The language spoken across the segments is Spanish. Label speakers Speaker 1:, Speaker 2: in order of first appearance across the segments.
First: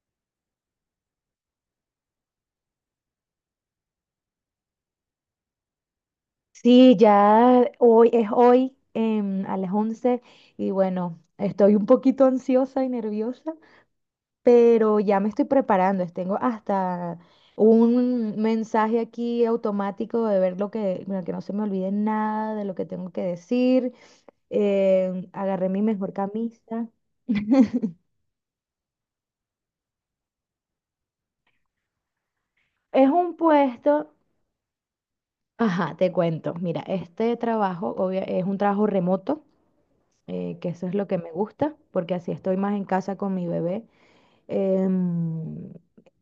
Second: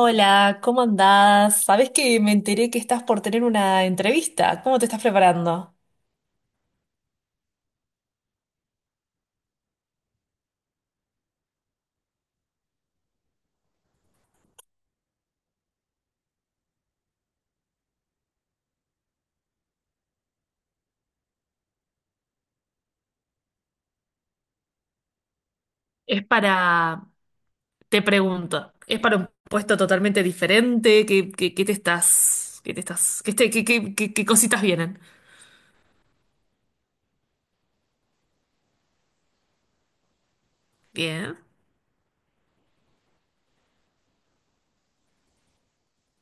Speaker 1: Hola, ¿cómo andás? Sabés que me enteré que estás por tener una entrevista. ¿Cómo te estás preparando?
Speaker 2: Sí, ya hoy es hoy a las 11 y bueno, estoy un poquito ansiosa y nerviosa, pero ya me estoy preparando. Tengo hasta un mensaje aquí automático de ver lo que, bueno, que no se me olvide nada de lo que tengo que decir. Agarré mi mejor
Speaker 1: Es
Speaker 2: camisa.
Speaker 1: para, te pregunto, es para un puesto totalmente diferente, ¿qué, qué- qué te estás, qué te
Speaker 2: Es
Speaker 1: estás, qué,
Speaker 2: un
Speaker 1: te- qué- qué-
Speaker 2: puesto,
Speaker 1: qué- qué cositas vienen?
Speaker 2: ajá, te cuento. Mira, este trabajo es un trabajo remoto, que eso es lo que me
Speaker 1: Bien.
Speaker 2: gusta, porque así estoy más en casa con mi bebé. em,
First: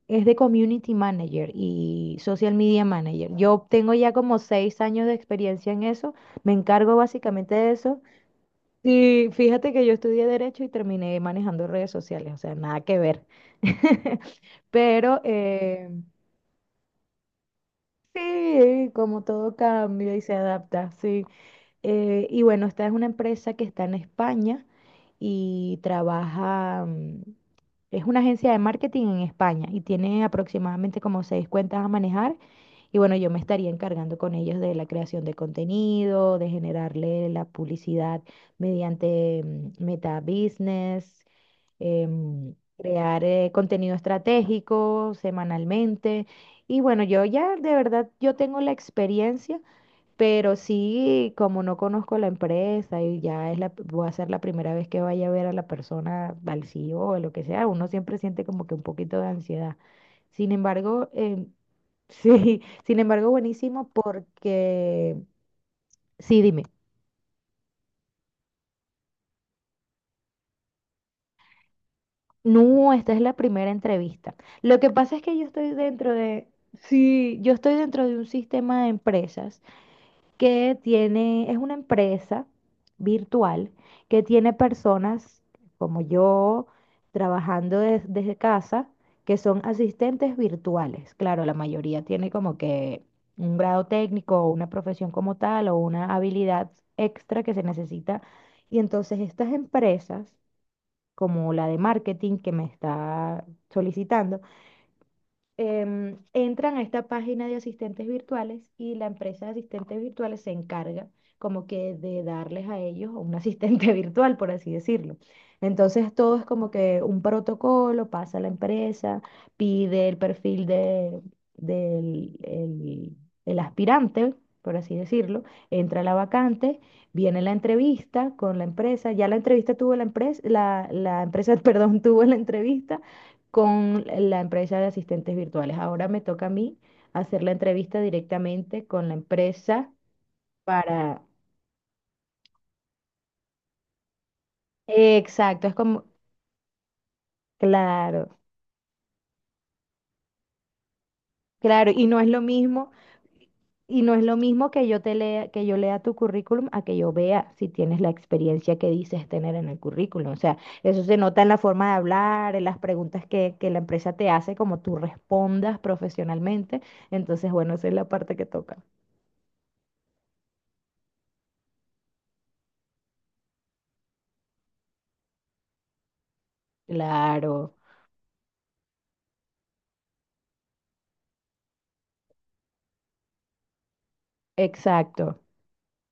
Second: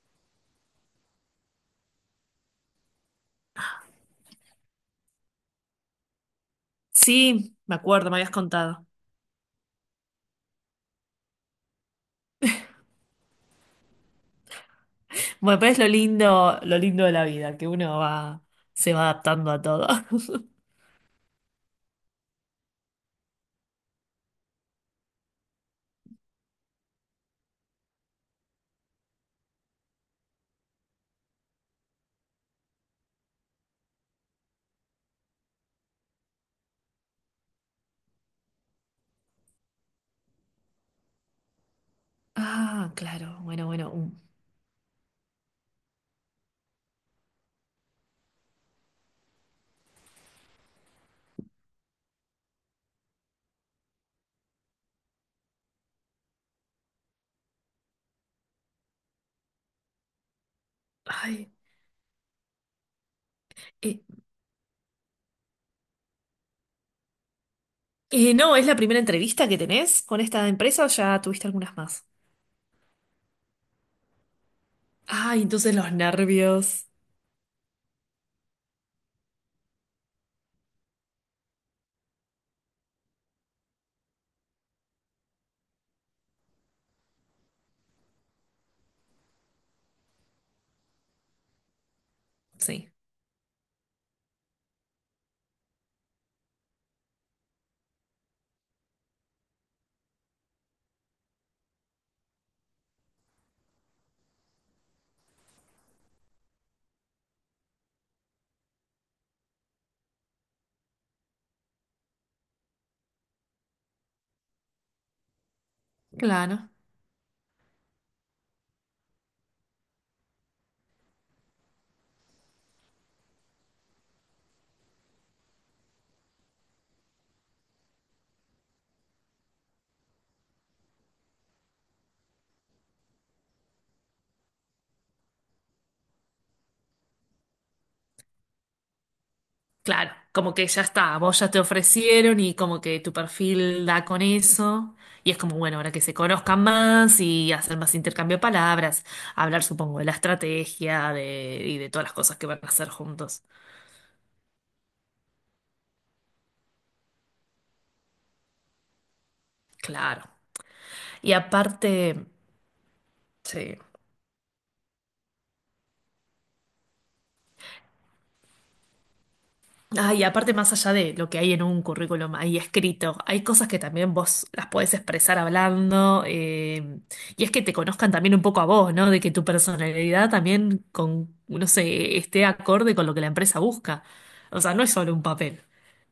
Speaker 2: es de Community Manager y Social Media Manager. Yo tengo ya como 6 años de experiencia en eso, me encargo básicamente
Speaker 1: Sí,
Speaker 2: de
Speaker 1: me
Speaker 2: eso.
Speaker 1: acuerdo, me habías contado.
Speaker 2: Y fíjate que yo estudié Derecho y terminé manejando redes sociales, o sea, nada que ver. Pero
Speaker 1: Bueno, pero es lo lindo, lo lindo de la vida, que uno va,
Speaker 2: sí,
Speaker 1: se va
Speaker 2: como
Speaker 1: adaptando
Speaker 2: todo
Speaker 1: a todo.
Speaker 2: cambia y se adapta, sí. Y bueno, esta es una empresa que está en España y trabaja, es una agencia de marketing en España y tiene aproximadamente como 6 cuentas a manejar. Y bueno, yo me estaría encargando con ellos de la creación de contenido, de generarle la publicidad mediante Meta Business,
Speaker 1: Ah,
Speaker 2: crear
Speaker 1: claro, bueno.
Speaker 2: contenido estratégico semanalmente. Y bueno, yo ya de verdad, yo tengo la experiencia pero sí, como no conozco la empresa y ya es la, voy a ser la primera vez que vaya a ver a la persona, al CEO o lo que sea, uno siempre siente como que un poquito de ansiedad. Sin embargo,
Speaker 1: Ay,
Speaker 2: sí, sin embargo, buenísimo
Speaker 1: eh,
Speaker 2: porque, sí, dime,
Speaker 1: no, ¿es la primera entrevista que tenés con esta empresa o ya tuviste algunas más?
Speaker 2: no, esta es la primera entrevista. Lo que pasa es que
Speaker 1: Ay,
Speaker 2: yo estoy
Speaker 1: entonces los
Speaker 2: dentro de,
Speaker 1: nervios.
Speaker 2: sí, yo estoy dentro de un sistema de empresas que tiene, es una empresa virtual que tiene personas como yo trabajando desde casa que son asistentes virtuales. Claro, la mayoría tiene como
Speaker 1: Sí,
Speaker 2: que un grado técnico o una profesión como tal o una habilidad extra que se necesita. Y entonces estas empresas, como la de marketing que me está solicitando, entran a esta página de asistentes virtuales y la empresa de asistentes virtuales se encarga como que de darles a ellos un asistente virtual, por así decirlo. Entonces todo es como
Speaker 1: claro,
Speaker 2: que un protocolo, pasa a la empresa, pide el perfil de, del el- el aspirante, por así decirlo, entra la vacante, viene la entrevista con la empresa, ya la entrevista tuvo la empresa, la empresa, perdón, tuvo la entrevista con la empresa de asistentes virtuales. Ahora me toca a mí hacer la entrevista directamente con la empresa
Speaker 1: claro. Como que ya está,
Speaker 2: para...
Speaker 1: vos ya te ofrecieron y como que tu perfil da con eso. Y es como,
Speaker 2: Exacto, es
Speaker 1: bueno, ahora que
Speaker 2: como,
Speaker 1: se conozcan más y hacer más intercambio
Speaker 2: claro,
Speaker 1: de palabras, hablar, supongo, de la estrategia de, y de
Speaker 2: claro,
Speaker 1: todas
Speaker 2: y
Speaker 1: las
Speaker 2: no es
Speaker 1: cosas
Speaker 2: lo
Speaker 1: que van a hacer
Speaker 2: mismo,
Speaker 1: juntos.
Speaker 2: y no es lo mismo que yo te lea, que yo lea tu currículum a que yo vea si tienes la experiencia que dices tener en el
Speaker 1: Claro.
Speaker 2: currículum. O sea, eso se
Speaker 1: Y
Speaker 2: nota en la forma de
Speaker 1: aparte,
Speaker 2: hablar, en las preguntas que
Speaker 1: sí.
Speaker 2: la empresa te hace, como tú respondas profesionalmente. Entonces, bueno, esa es la parte que toca.
Speaker 1: Ah, y aparte, más allá de lo que hay en un currículum ahí escrito, hay cosas que también vos las podés expresar hablando, y es que te
Speaker 2: Claro,
Speaker 1: conozcan también un poco a vos, ¿no? De que tu personalidad también con, no sé, esté acorde con lo que la empresa busca. O sea, no es solo un
Speaker 2: exacto.
Speaker 1: papel.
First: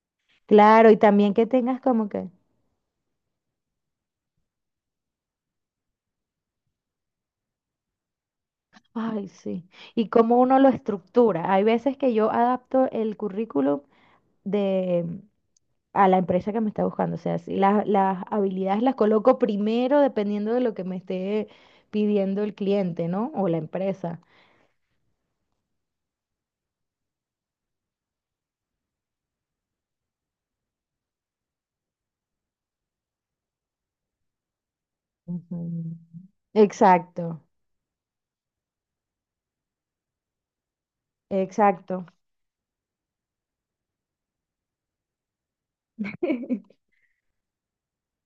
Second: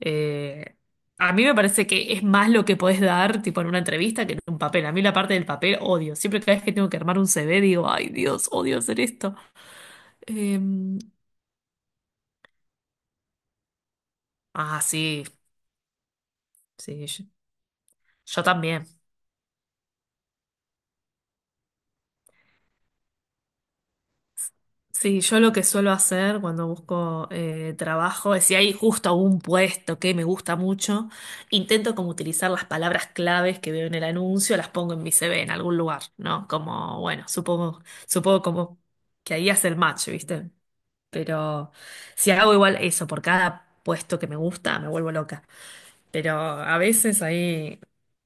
Speaker 1: Eh,
Speaker 2: Claro, y
Speaker 1: a
Speaker 2: también
Speaker 1: mí
Speaker 2: que
Speaker 1: me
Speaker 2: tengas
Speaker 1: parece
Speaker 2: como
Speaker 1: que es
Speaker 2: que,
Speaker 1: más lo que podés dar, tipo en una entrevista, que en un papel. A mí la parte del papel odio. Siempre cada vez que tengo que armar un CV digo, ay Dios, odio hacer
Speaker 2: ay,
Speaker 1: esto.
Speaker 2: sí, y cómo uno lo
Speaker 1: Em,
Speaker 2: estructura. Hay veces que yo adapto el currículum
Speaker 1: ah,
Speaker 2: de,
Speaker 1: sí,
Speaker 2: a la empresa que me está
Speaker 1: sí,
Speaker 2: buscando. O
Speaker 1: yo
Speaker 2: sea, si las
Speaker 1: yo
Speaker 2: habilidades
Speaker 1: también.
Speaker 2: las coloco primero dependiendo de lo que me esté pidiendo el cliente, ¿no? O la empresa.
Speaker 1: Sí, yo lo que suelo hacer cuando busco trabajo es si hay justo un puesto que me gusta mucho, intento como utilizar las palabras claves que veo en el anuncio, las pongo en mi CV en
Speaker 2: Ujú.
Speaker 1: algún lugar, ¿no? Como, bueno,
Speaker 2: Exacto,
Speaker 1: supongo como que ahí hace el match, ¿viste? Pero
Speaker 2: exacto.
Speaker 1: si hago igual eso por cada puesto que me gusta, me vuelvo loca. Pero a veces ahí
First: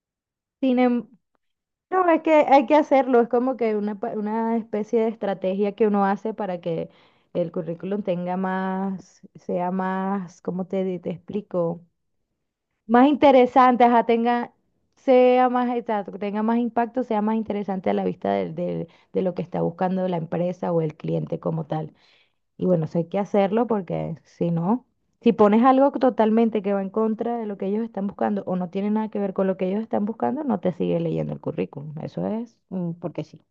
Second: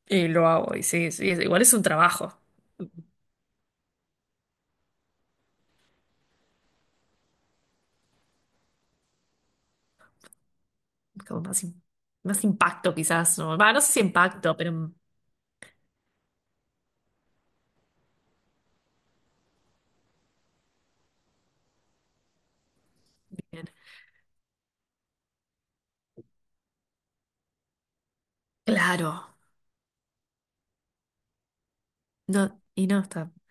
Speaker 1: lo hago
Speaker 2: Sin
Speaker 1: y
Speaker 2: em-
Speaker 1: sí, sí, igual es un
Speaker 2: No, es que
Speaker 1: trabajo,
Speaker 2: hay que hacerlo, es como que una, una especie de estrategia que uno hace para que el currículum tenga más, sea más, ¿cómo te, te
Speaker 1: como más, im-
Speaker 2: explico?
Speaker 1: más impacto
Speaker 2: Más
Speaker 1: quizás, ¿no? Va, no
Speaker 2: interesante,
Speaker 1: sé si
Speaker 2: ajá, tenga,
Speaker 1: impacto, pero...
Speaker 2: sea más, exacto, que tenga más impacto, sea más interesante a la vista de, lo que está buscando la empresa o el cliente como tal. Y bueno, eso hay que hacerlo porque si no, si pones algo totalmente que va en contra de lo que ellos están buscando o no tiene nada
Speaker 1: Claro,
Speaker 2: que ver con lo que ellos están buscando, no te sigue leyendo el currículum. Eso es
Speaker 1: no, y no
Speaker 2: porque
Speaker 1: está.
Speaker 2: sí.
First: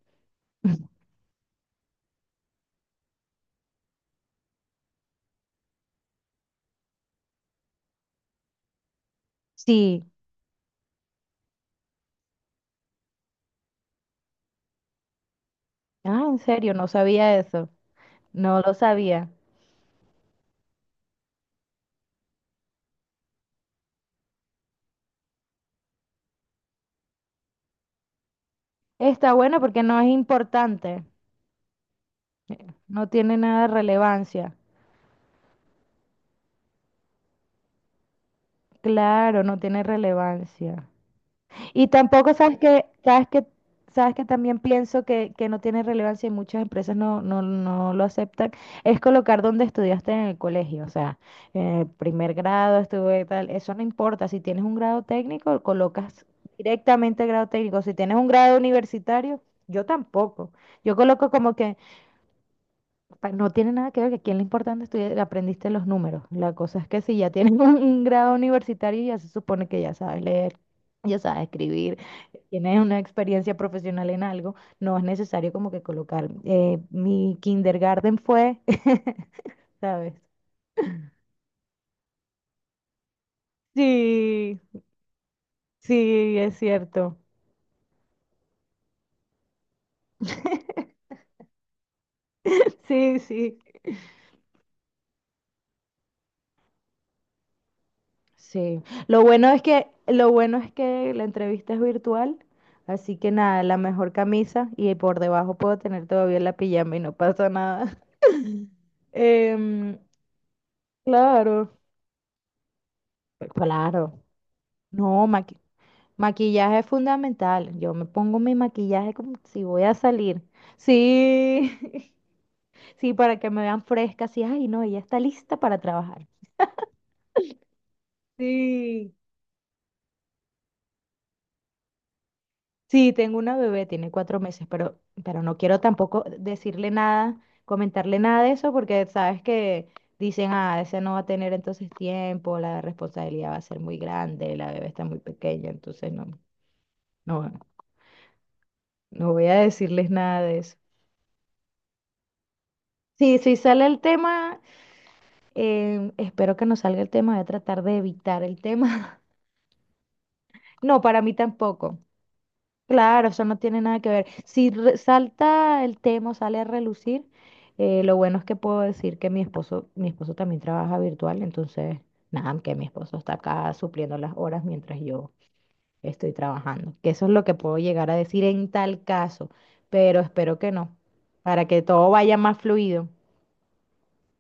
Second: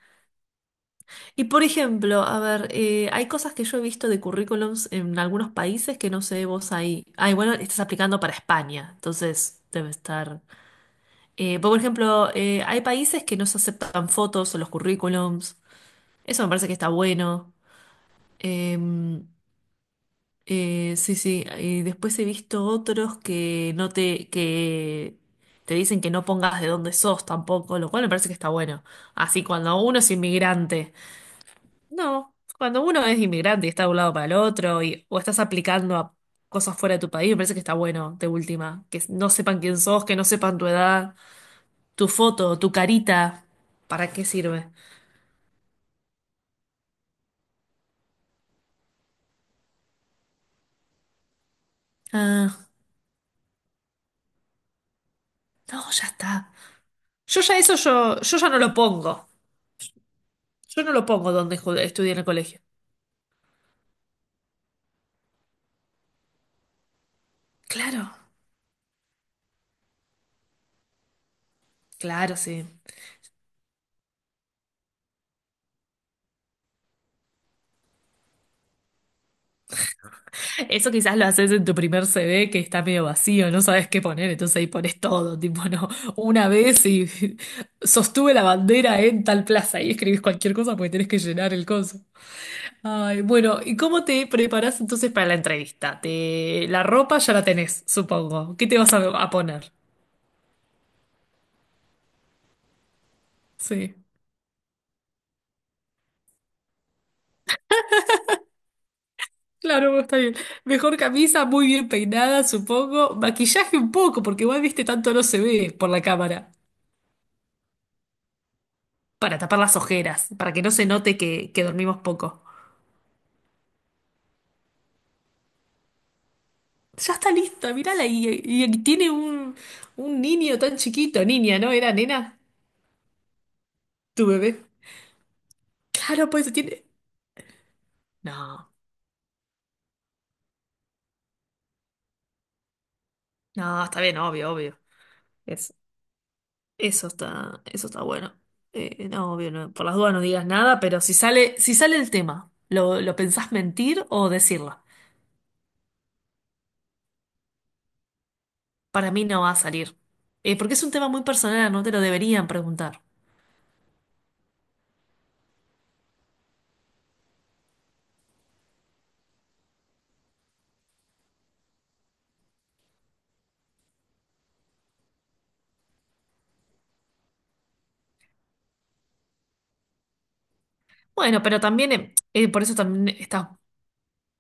Speaker 1: Y por ejemplo, a ver, hay cosas que yo he visto de currículums en algunos países que no sé vos ahí. Ay, bueno, estás aplicando para España, entonces debe
Speaker 2: Sí.
Speaker 1: estar. Por ejemplo, hay países que no se aceptan fotos en los currículums.
Speaker 2: Ah, en
Speaker 1: Eso me parece
Speaker 2: serio,
Speaker 1: que
Speaker 2: no
Speaker 1: está
Speaker 2: sabía
Speaker 1: bueno.
Speaker 2: eso. No lo
Speaker 1: Em,
Speaker 2: sabía.
Speaker 1: sí, sí. Y después he visto otros que no te, que te dicen que no pongas de dónde sos tampoco, lo cual me parece que está bueno.
Speaker 2: Está
Speaker 1: Así
Speaker 2: bueno
Speaker 1: cuando
Speaker 2: porque no
Speaker 1: uno
Speaker 2: es
Speaker 1: es inmigrante.
Speaker 2: importante.
Speaker 1: No, cuando uno
Speaker 2: No
Speaker 1: es
Speaker 2: tiene nada
Speaker 1: inmigrante y
Speaker 2: de
Speaker 1: está de un lado para el
Speaker 2: relevancia.
Speaker 1: otro y, o estás aplicando a cosas fuera de tu país, me parece que está bueno, de última, que no
Speaker 2: Claro, no
Speaker 1: sepan quién
Speaker 2: tiene
Speaker 1: sos, que no sepan tu
Speaker 2: relevancia.
Speaker 1: edad,
Speaker 2: Y
Speaker 1: tu
Speaker 2: tampoco
Speaker 1: foto,
Speaker 2: sabes
Speaker 1: tu
Speaker 2: que, sabes que,
Speaker 1: carita, ¿para
Speaker 2: sabes que
Speaker 1: qué
Speaker 2: también
Speaker 1: sirve?
Speaker 2: pienso que no tiene relevancia y muchas empresas no lo aceptan, es colocar donde estudiaste en el colegio. O sea, en el primer
Speaker 1: Ah,
Speaker 2: grado estuve tal, eso no importa. Si tienes un grado técnico,
Speaker 1: no, ya
Speaker 2: colocas
Speaker 1: está.
Speaker 2: directamente el
Speaker 1: Yo
Speaker 2: grado
Speaker 1: ya eso
Speaker 2: técnico. Si tienes un
Speaker 1: yo ya
Speaker 2: grado
Speaker 1: no lo pongo.
Speaker 2: universitario, yo tampoco.
Speaker 1: Yo no
Speaker 2: Yo
Speaker 1: lo
Speaker 2: coloco
Speaker 1: pongo
Speaker 2: como
Speaker 1: donde
Speaker 2: que
Speaker 1: estudié en el colegio.
Speaker 2: No tiene nada que ver, que aquí lo importante es que aprendiste los números. La cosa es que si ya tienes un
Speaker 1: Claro,
Speaker 2: grado universitario, ya se supone que ya sabes leer, ya sabes escribir,
Speaker 1: claro, sí.
Speaker 2: tienes una experiencia profesional en algo, no es necesario como que colocar, mi kindergarten fue, ¿sabes?
Speaker 1: Eso quizás lo haces en tu primer CD que está medio vacío, no sabes qué poner, entonces
Speaker 2: Sí,
Speaker 1: ahí pones todo, tipo, no,
Speaker 2: sí,
Speaker 1: una
Speaker 2: es
Speaker 1: vez y
Speaker 2: cierto.
Speaker 1: sostuve la bandera en tal plaza y escribís cualquier cosa porque tenés que llenar el coso.
Speaker 2: Sí,
Speaker 1: Ay,
Speaker 2: sí.
Speaker 1: bueno, ¿y cómo te preparás entonces para la entrevista? Te... La ropa ya la tenés, supongo. ¿Qué te
Speaker 2: Sí,
Speaker 1: vas
Speaker 2: lo
Speaker 1: a
Speaker 2: bueno es
Speaker 1: poner?
Speaker 2: que lo bueno es que la entrevista es virtual, así que nada, la
Speaker 1: Sí.
Speaker 2: mejor camisa y por debajo puedo tener todavía la pijama y no pasa nada. Em,
Speaker 1: Claro, está bien. Mejor camisa, muy
Speaker 2: claro,
Speaker 1: bien peinada, supongo.
Speaker 2: pues
Speaker 1: Maquillaje un poco,
Speaker 2: claro.
Speaker 1: porque igual viste tanto no
Speaker 2: No,
Speaker 1: se ve por la cámara.
Speaker 2: maquillaje es fundamental. Yo me pongo mi maquillaje como
Speaker 1: Para tapar
Speaker 2: si
Speaker 1: las
Speaker 2: voy a
Speaker 1: ojeras,
Speaker 2: salir.
Speaker 1: para que no se note que
Speaker 2: Sí,
Speaker 1: dormimos poco.
Speaker 2: sí, para que me vean fresca, así, ay, no, ella está lista para trabajar.
Speaker 1: Ya está lista, mírala. Y tiene
Speaker 2: Sí.
Speaker 1: un niño tan chiquito, niña, ¿no? Era nena,
Speaker 2: Sí, tengo una bebé, tiene
Speaker 1: tu
Speaker 2: cuatro
Speaker 1: bebé.
Speaker 2: meses, pero no quiero tampoco
Speaker 1: Claro, pues tiene.
Speaker 2: decirle nada, comentarle nada de
Speaker 1: No,
Speaker 2: eso, porque sabes que dicen, ah, ese no va a tener entonces tiempo, la responsabilidad va a ser
Speaker 1: no,
Speaker 2: muy
Speaker 1: está bien, obvio,
Speaker 2: grande, la
Speaker 1: obvio.
Speaker 2: bebé está muy pequeña,
Speaker 1: Es,
Speaker 2: entonces no, no,
Speaker 1: eso está bueno.
Speaker 2: no
Speaker 1: No,
Speaker 2: voy
Speaker 1: obvio,
Speaker 2: a
Speaker 1: no, por las
Speaker 2: decirles
Speaker 1: dudas no
Speaker 2: nada
Speaker 1: digas
Speaker 2: de eso.
Speaker 1: nada, pero si sale, si sale el tema, lo
Speaker 2: Sí,
Speaker 1: pensás
Speaker 2: si sale el
Speaker 1: mentir o
Speaker 2: tema,
Speaker 1: decirla?
Speaker 2: espero que no salga el tema, voy a tratar de evitar el
Speaker 1: Para
Speaker 2: tema.
Speaker 1: mí no va a salir. Porque es un
Speaker 2: No,
Speaker 1: tema
Speaker 2: para
Speaker 1: muy
Speaker 2: mí
Speaker 1: personal, no te
Speaker 2: tampoco.
Speaker 1: lo deberían preguntar.
Speaker 2: Claro, eso no tiene nada que ver. Si salta el tema, o sale a relucir, lo bueno es que puedo decir que mi esposo también trabaja virtual, entonces, nada, que mi esposo está acá supliendo las horas mientras yo estoy trabajando. Que eso es lo que puedo llegar a decir en tal caso, pero espero que no,
Speaker 1: Bueno, pero
Speaker 2: para que
Speaker 1: también,
Speaker 2: todo vaya más
Speaker 1: por eso
Speaker 2: fluido.
Speaker 1: también estás,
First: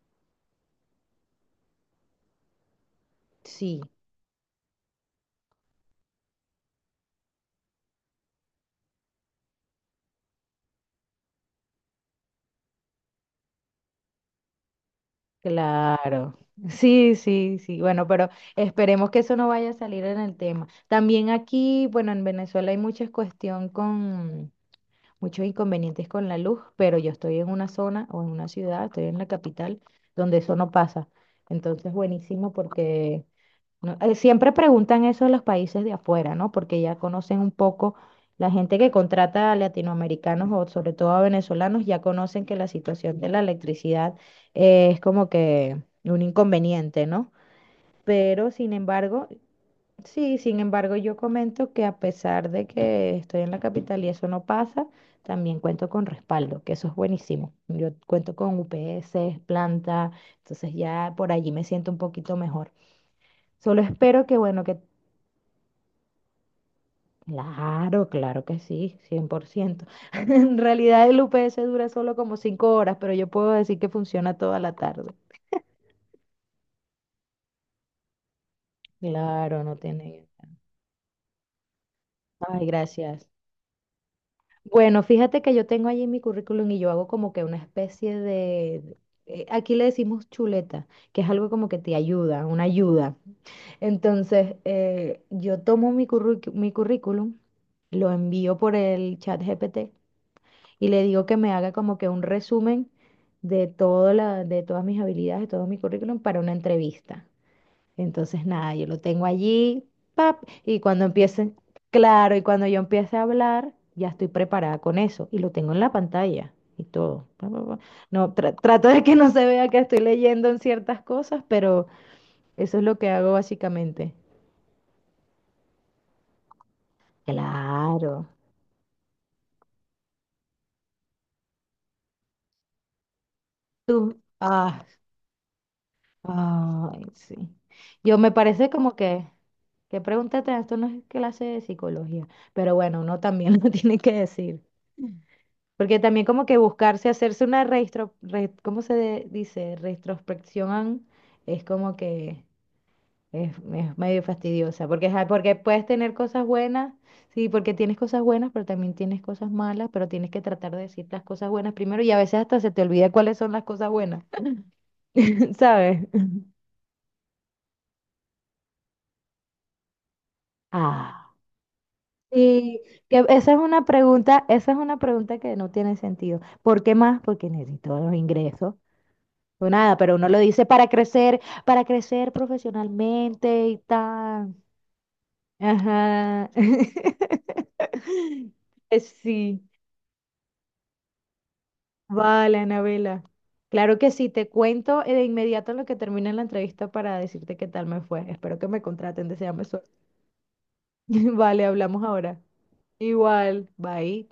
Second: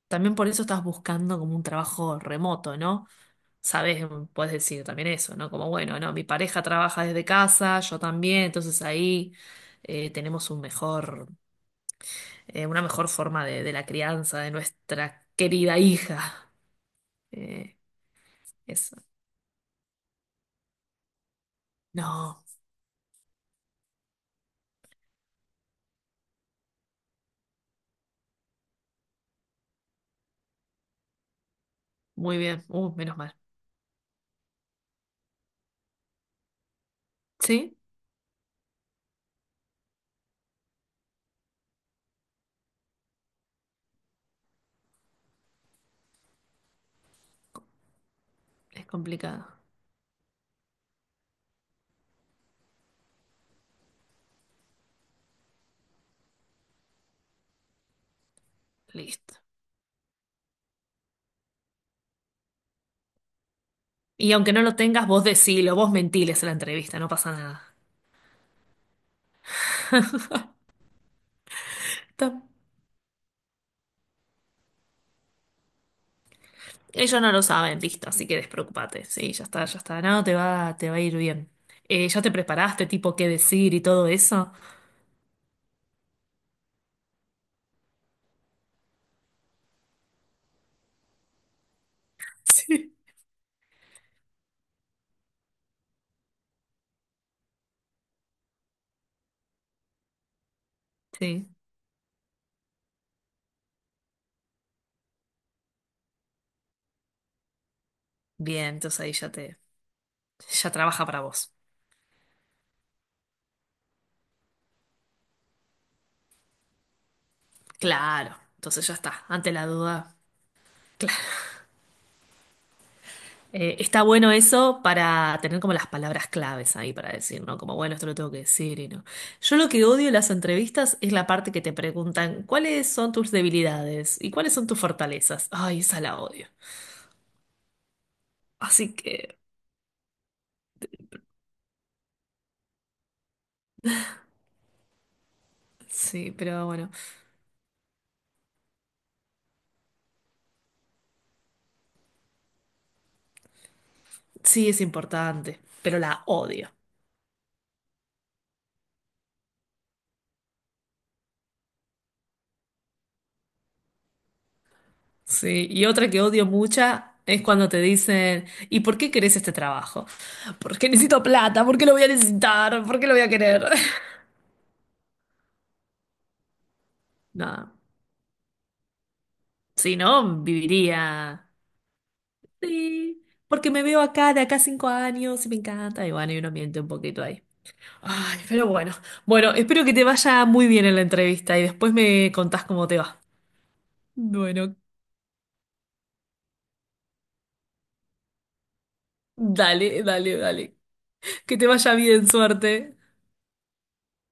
Speaker 1: también por eso estás buscando como un trabajo remoto, ¿no?
Speaker 2: Sí.
Speaker 1: Sabes, puedes decir también eso, ¿no? Como, bueno, no, mi pareja trabaja desde casa, yo también, entonces ahí tenemos un mejor, una mejor forma de la crianza de nuestra querida
Speaker 2: Claro,
Speaker 1: hija.
Speaker 2: sí, sí, sí,
Speaker 1: Eh,
Speaker 2: bueno, pero
Speaker 1: eso.
Speaker 2: esperemos que eso no vaya a salir en el tema. También aquí, bueno, en
Speaker 1: No,
Speaker 2: Venezuela hay mucha cuestión con muchos inconvenientes con la luz, pero yo estoy en una zona o en una ciudad, estoy en la capital, donde eso no pasa. Entonces,
Speaker 1: muy
Speaker 2: buenísimo
Speaker 1: bien, menos
Speaker 2: porque
Speaker 1: mal.
Speaker 2: no, siempre preguntan eso a los países de afuera, ¿no? Porque ya conocen un
Speaker 1: ¿Sí?
Speaker 2: poco, la gente que contrata a latinoamericanos o sobre todo a venezolanos, ya conocen que la situación de la electricidad es como que un inconveniente, ¿no? Pero sin
Speaker 1: Es
Speaker 2: embargo,
Speaker 1: complicado.
Speaker 2: sí, sin embargo, yo comento que a pesar de que estoy en la capital y eso no pasa, también cuento con respaldo, que eso es buenísimo. Yo cuento con
Speaker 1: Listo.
Speaker 2: UPS, planta, entonces ya por allí me siento un poquito mejor. Solo espero
Speaker 1: Y
Speaker 2: que,
Speaker 1: aunque no
Speaker 2: bueno,
Speaker 1: lo
Speaker 2: que
Speaker 1: tengas, vos decilo, vos mentiles en la entrevista, no pasa
Speaker 2: claro, claro que sí, 100%. En realidad el UPS dura solo como
Speaker 1: nada.
Speaker 2: 5 horas, pero yo puedo decir que funciona toda la tarde.
Speaker 1: Ellos no lo saben, listo, así que despreocupate. Sí, ya
Speaker 2: Claro,
Speaker 1: está,
Speaker 2: no
Speaker 1: ya está. No,
Speaker 2: tiene.
Speaker 1: te va a ir bien. ¿Ya te
Speaker 2: Ay,
Speaker 1: preparaste, tipo, qué
Speaker 2: gracias.
Speaker 1: decir y todo eso?
Speaker 2: Bueno, fíjate que yo tengo allí mi currículum y yo hago como que una especie de... Aquí le decimos chuleta, que es algo como que te ayuda, una
Speaker 1: Sí.
Speaker 2: ayuda. Entonces, yo tomo mi mi currículum, lo envío por el chat GPT y le digo que
Speaker 1: Sí.
Speaker 2: me haga como que un resumen de todo la, de todas mis habilidades, de todo mi currículum para una entrevista. Entonces,
Speaker 1: Bien,
Speaker 2: nada, yo lo
Speaker 1: entonces ahí
Speaker 2: tengo
Speaker 1: ya te,
Speaker 2: allí, pap,
Speaker 1: ya
Speaker 2: y cuando
Speaker 1: trabaja para
Speaker 2: empiece,
Speaker 1: vos.
Speaker 2: claro, y cuando yo empiece a hablar, ya estoy preparada con eso y lo tengo en la pantalla y todo. Pa, pa, pa. No,
Speaker 1: Claro,
Speaker 2: trato
Speaker 1: entonces ya
Speaker 2: de que
Speaker 1: está,
Speaker 2: no se
Speaker 1: ante la
Speaker 2: vea que estoy
Speaker 1: duda.
Speaker 2: leyendo en ciertas
Speaker 1: Claro.
Speaker 2: cosas, pero eso es lo que hago
Speaker 1: Está
Speaker 2: básicamente.
Speaker 1: bueno eso para tener como las palabras claves ahí para decir, ¿no? Como, bueno, esto lo
Speaker 2: Claro.
Speaker 1: tengo que decir y no. Yo lo que odio en las entrevistas es la parte que te preguntan, ¿cuáles son tus debilidades
Speaker 2: Tú,
Speaker 1: y cuáles son tus
Speaker 2: ah,
Speaker 1: fortalezas? Ay, esa la odio.
Speaker 2: ay, sí. Yo me parece
Speaker 1: Así
Speaker 2: como
Speaker 1: que...
Speaker 2: que pregúntate, esto no es clase de psicología, pero bueno, uno también lo tiene que decir. Porque también
Speaker 1: Sí,
Speaker 2: como que
Speaker 1: pero bueno,
Speaker 2: buscarse, hacerse una registro, ¿cómo se dice? Retrospección es como que es medio
Speaker 1: sí es
Speaker 2: fastidiosa, porque, ajá, porque
Speaker 1: importante,
Speaker 2: puedes
Speaker 1: pero
Speaker 2: tener
Speaker 1: la
Speaker 2: cosas
Speaker 1: odio.
Speaker 2: buenas, sí, porque tienes cosas buenas, pero también tienes cosas malas, pero tienes que tratar de decir las cosas buenas primero y a veces hasta se te olvida cuáles son las cosas buenas,
Speaker 1: Sí, y
Speaker 2: ¿sabes?
Speaker 1: otra que odio mucha es cuando te dicen, ¿y por qué querés este trabajo? Porque necesito
Speaker 2: Ah.
Speaker 1: plata, ¿por qué lo voy a
Speaker 2: Sí,
Speaker 1: necesitar? ¿Por qué lo voy
Speaker 2: que
Speaker 1: a
Speaker 2: esa es
Speaker 1: querer?
Speaker 2: una pregunta, esa es una pregunta que no tiene sentido. ¿Por qué más? Porque
Speaker 1: No,
Speaker 2: necesito los ingresos. O nada,
Speaker 1: si
Speaker 2: pero uno lo
Speaker 1: no,
Speaker 2: dice
Speaker 1: viviría.
Speaker 2: para crecer
Speaker 1: Sí,
Speaker 2: profesionalmente
Speaker 1: porque
Speaker 2: y
Speaker 1: me veo acá de
Speaker 2: tal.
Speaker 1: acá a 5 años y me encanta. Y bueno, y
Speaker 2: Ajá.
Speaker 1: uno miente un poquito ahí. Ay, pero bueno. Bueno,
Speaker 2: Sí,
Speaker 1: espero que te vaya muy bien en la entrevista y después me
Speaker 2: vale,
Speaker 1: contás cómo te va.
Speaker 2: Anabela. Claro que sí, te
Speaker 1: Bueno,
Speaker 2: cuento de inmediato en lo que termine la entrevista para decirte qué tal me fue. Espero que me contraten, deseame suerte.
Speaker 1: dale, dale, dale. Que
Speaker 2: Vale,
Speaker 1: te vaya
Speaker 2: hablamos
Speaker 1: bien,
Speaker 2: ahora.
Speaker 1: suerte.
Speaker 2: Igual, bye.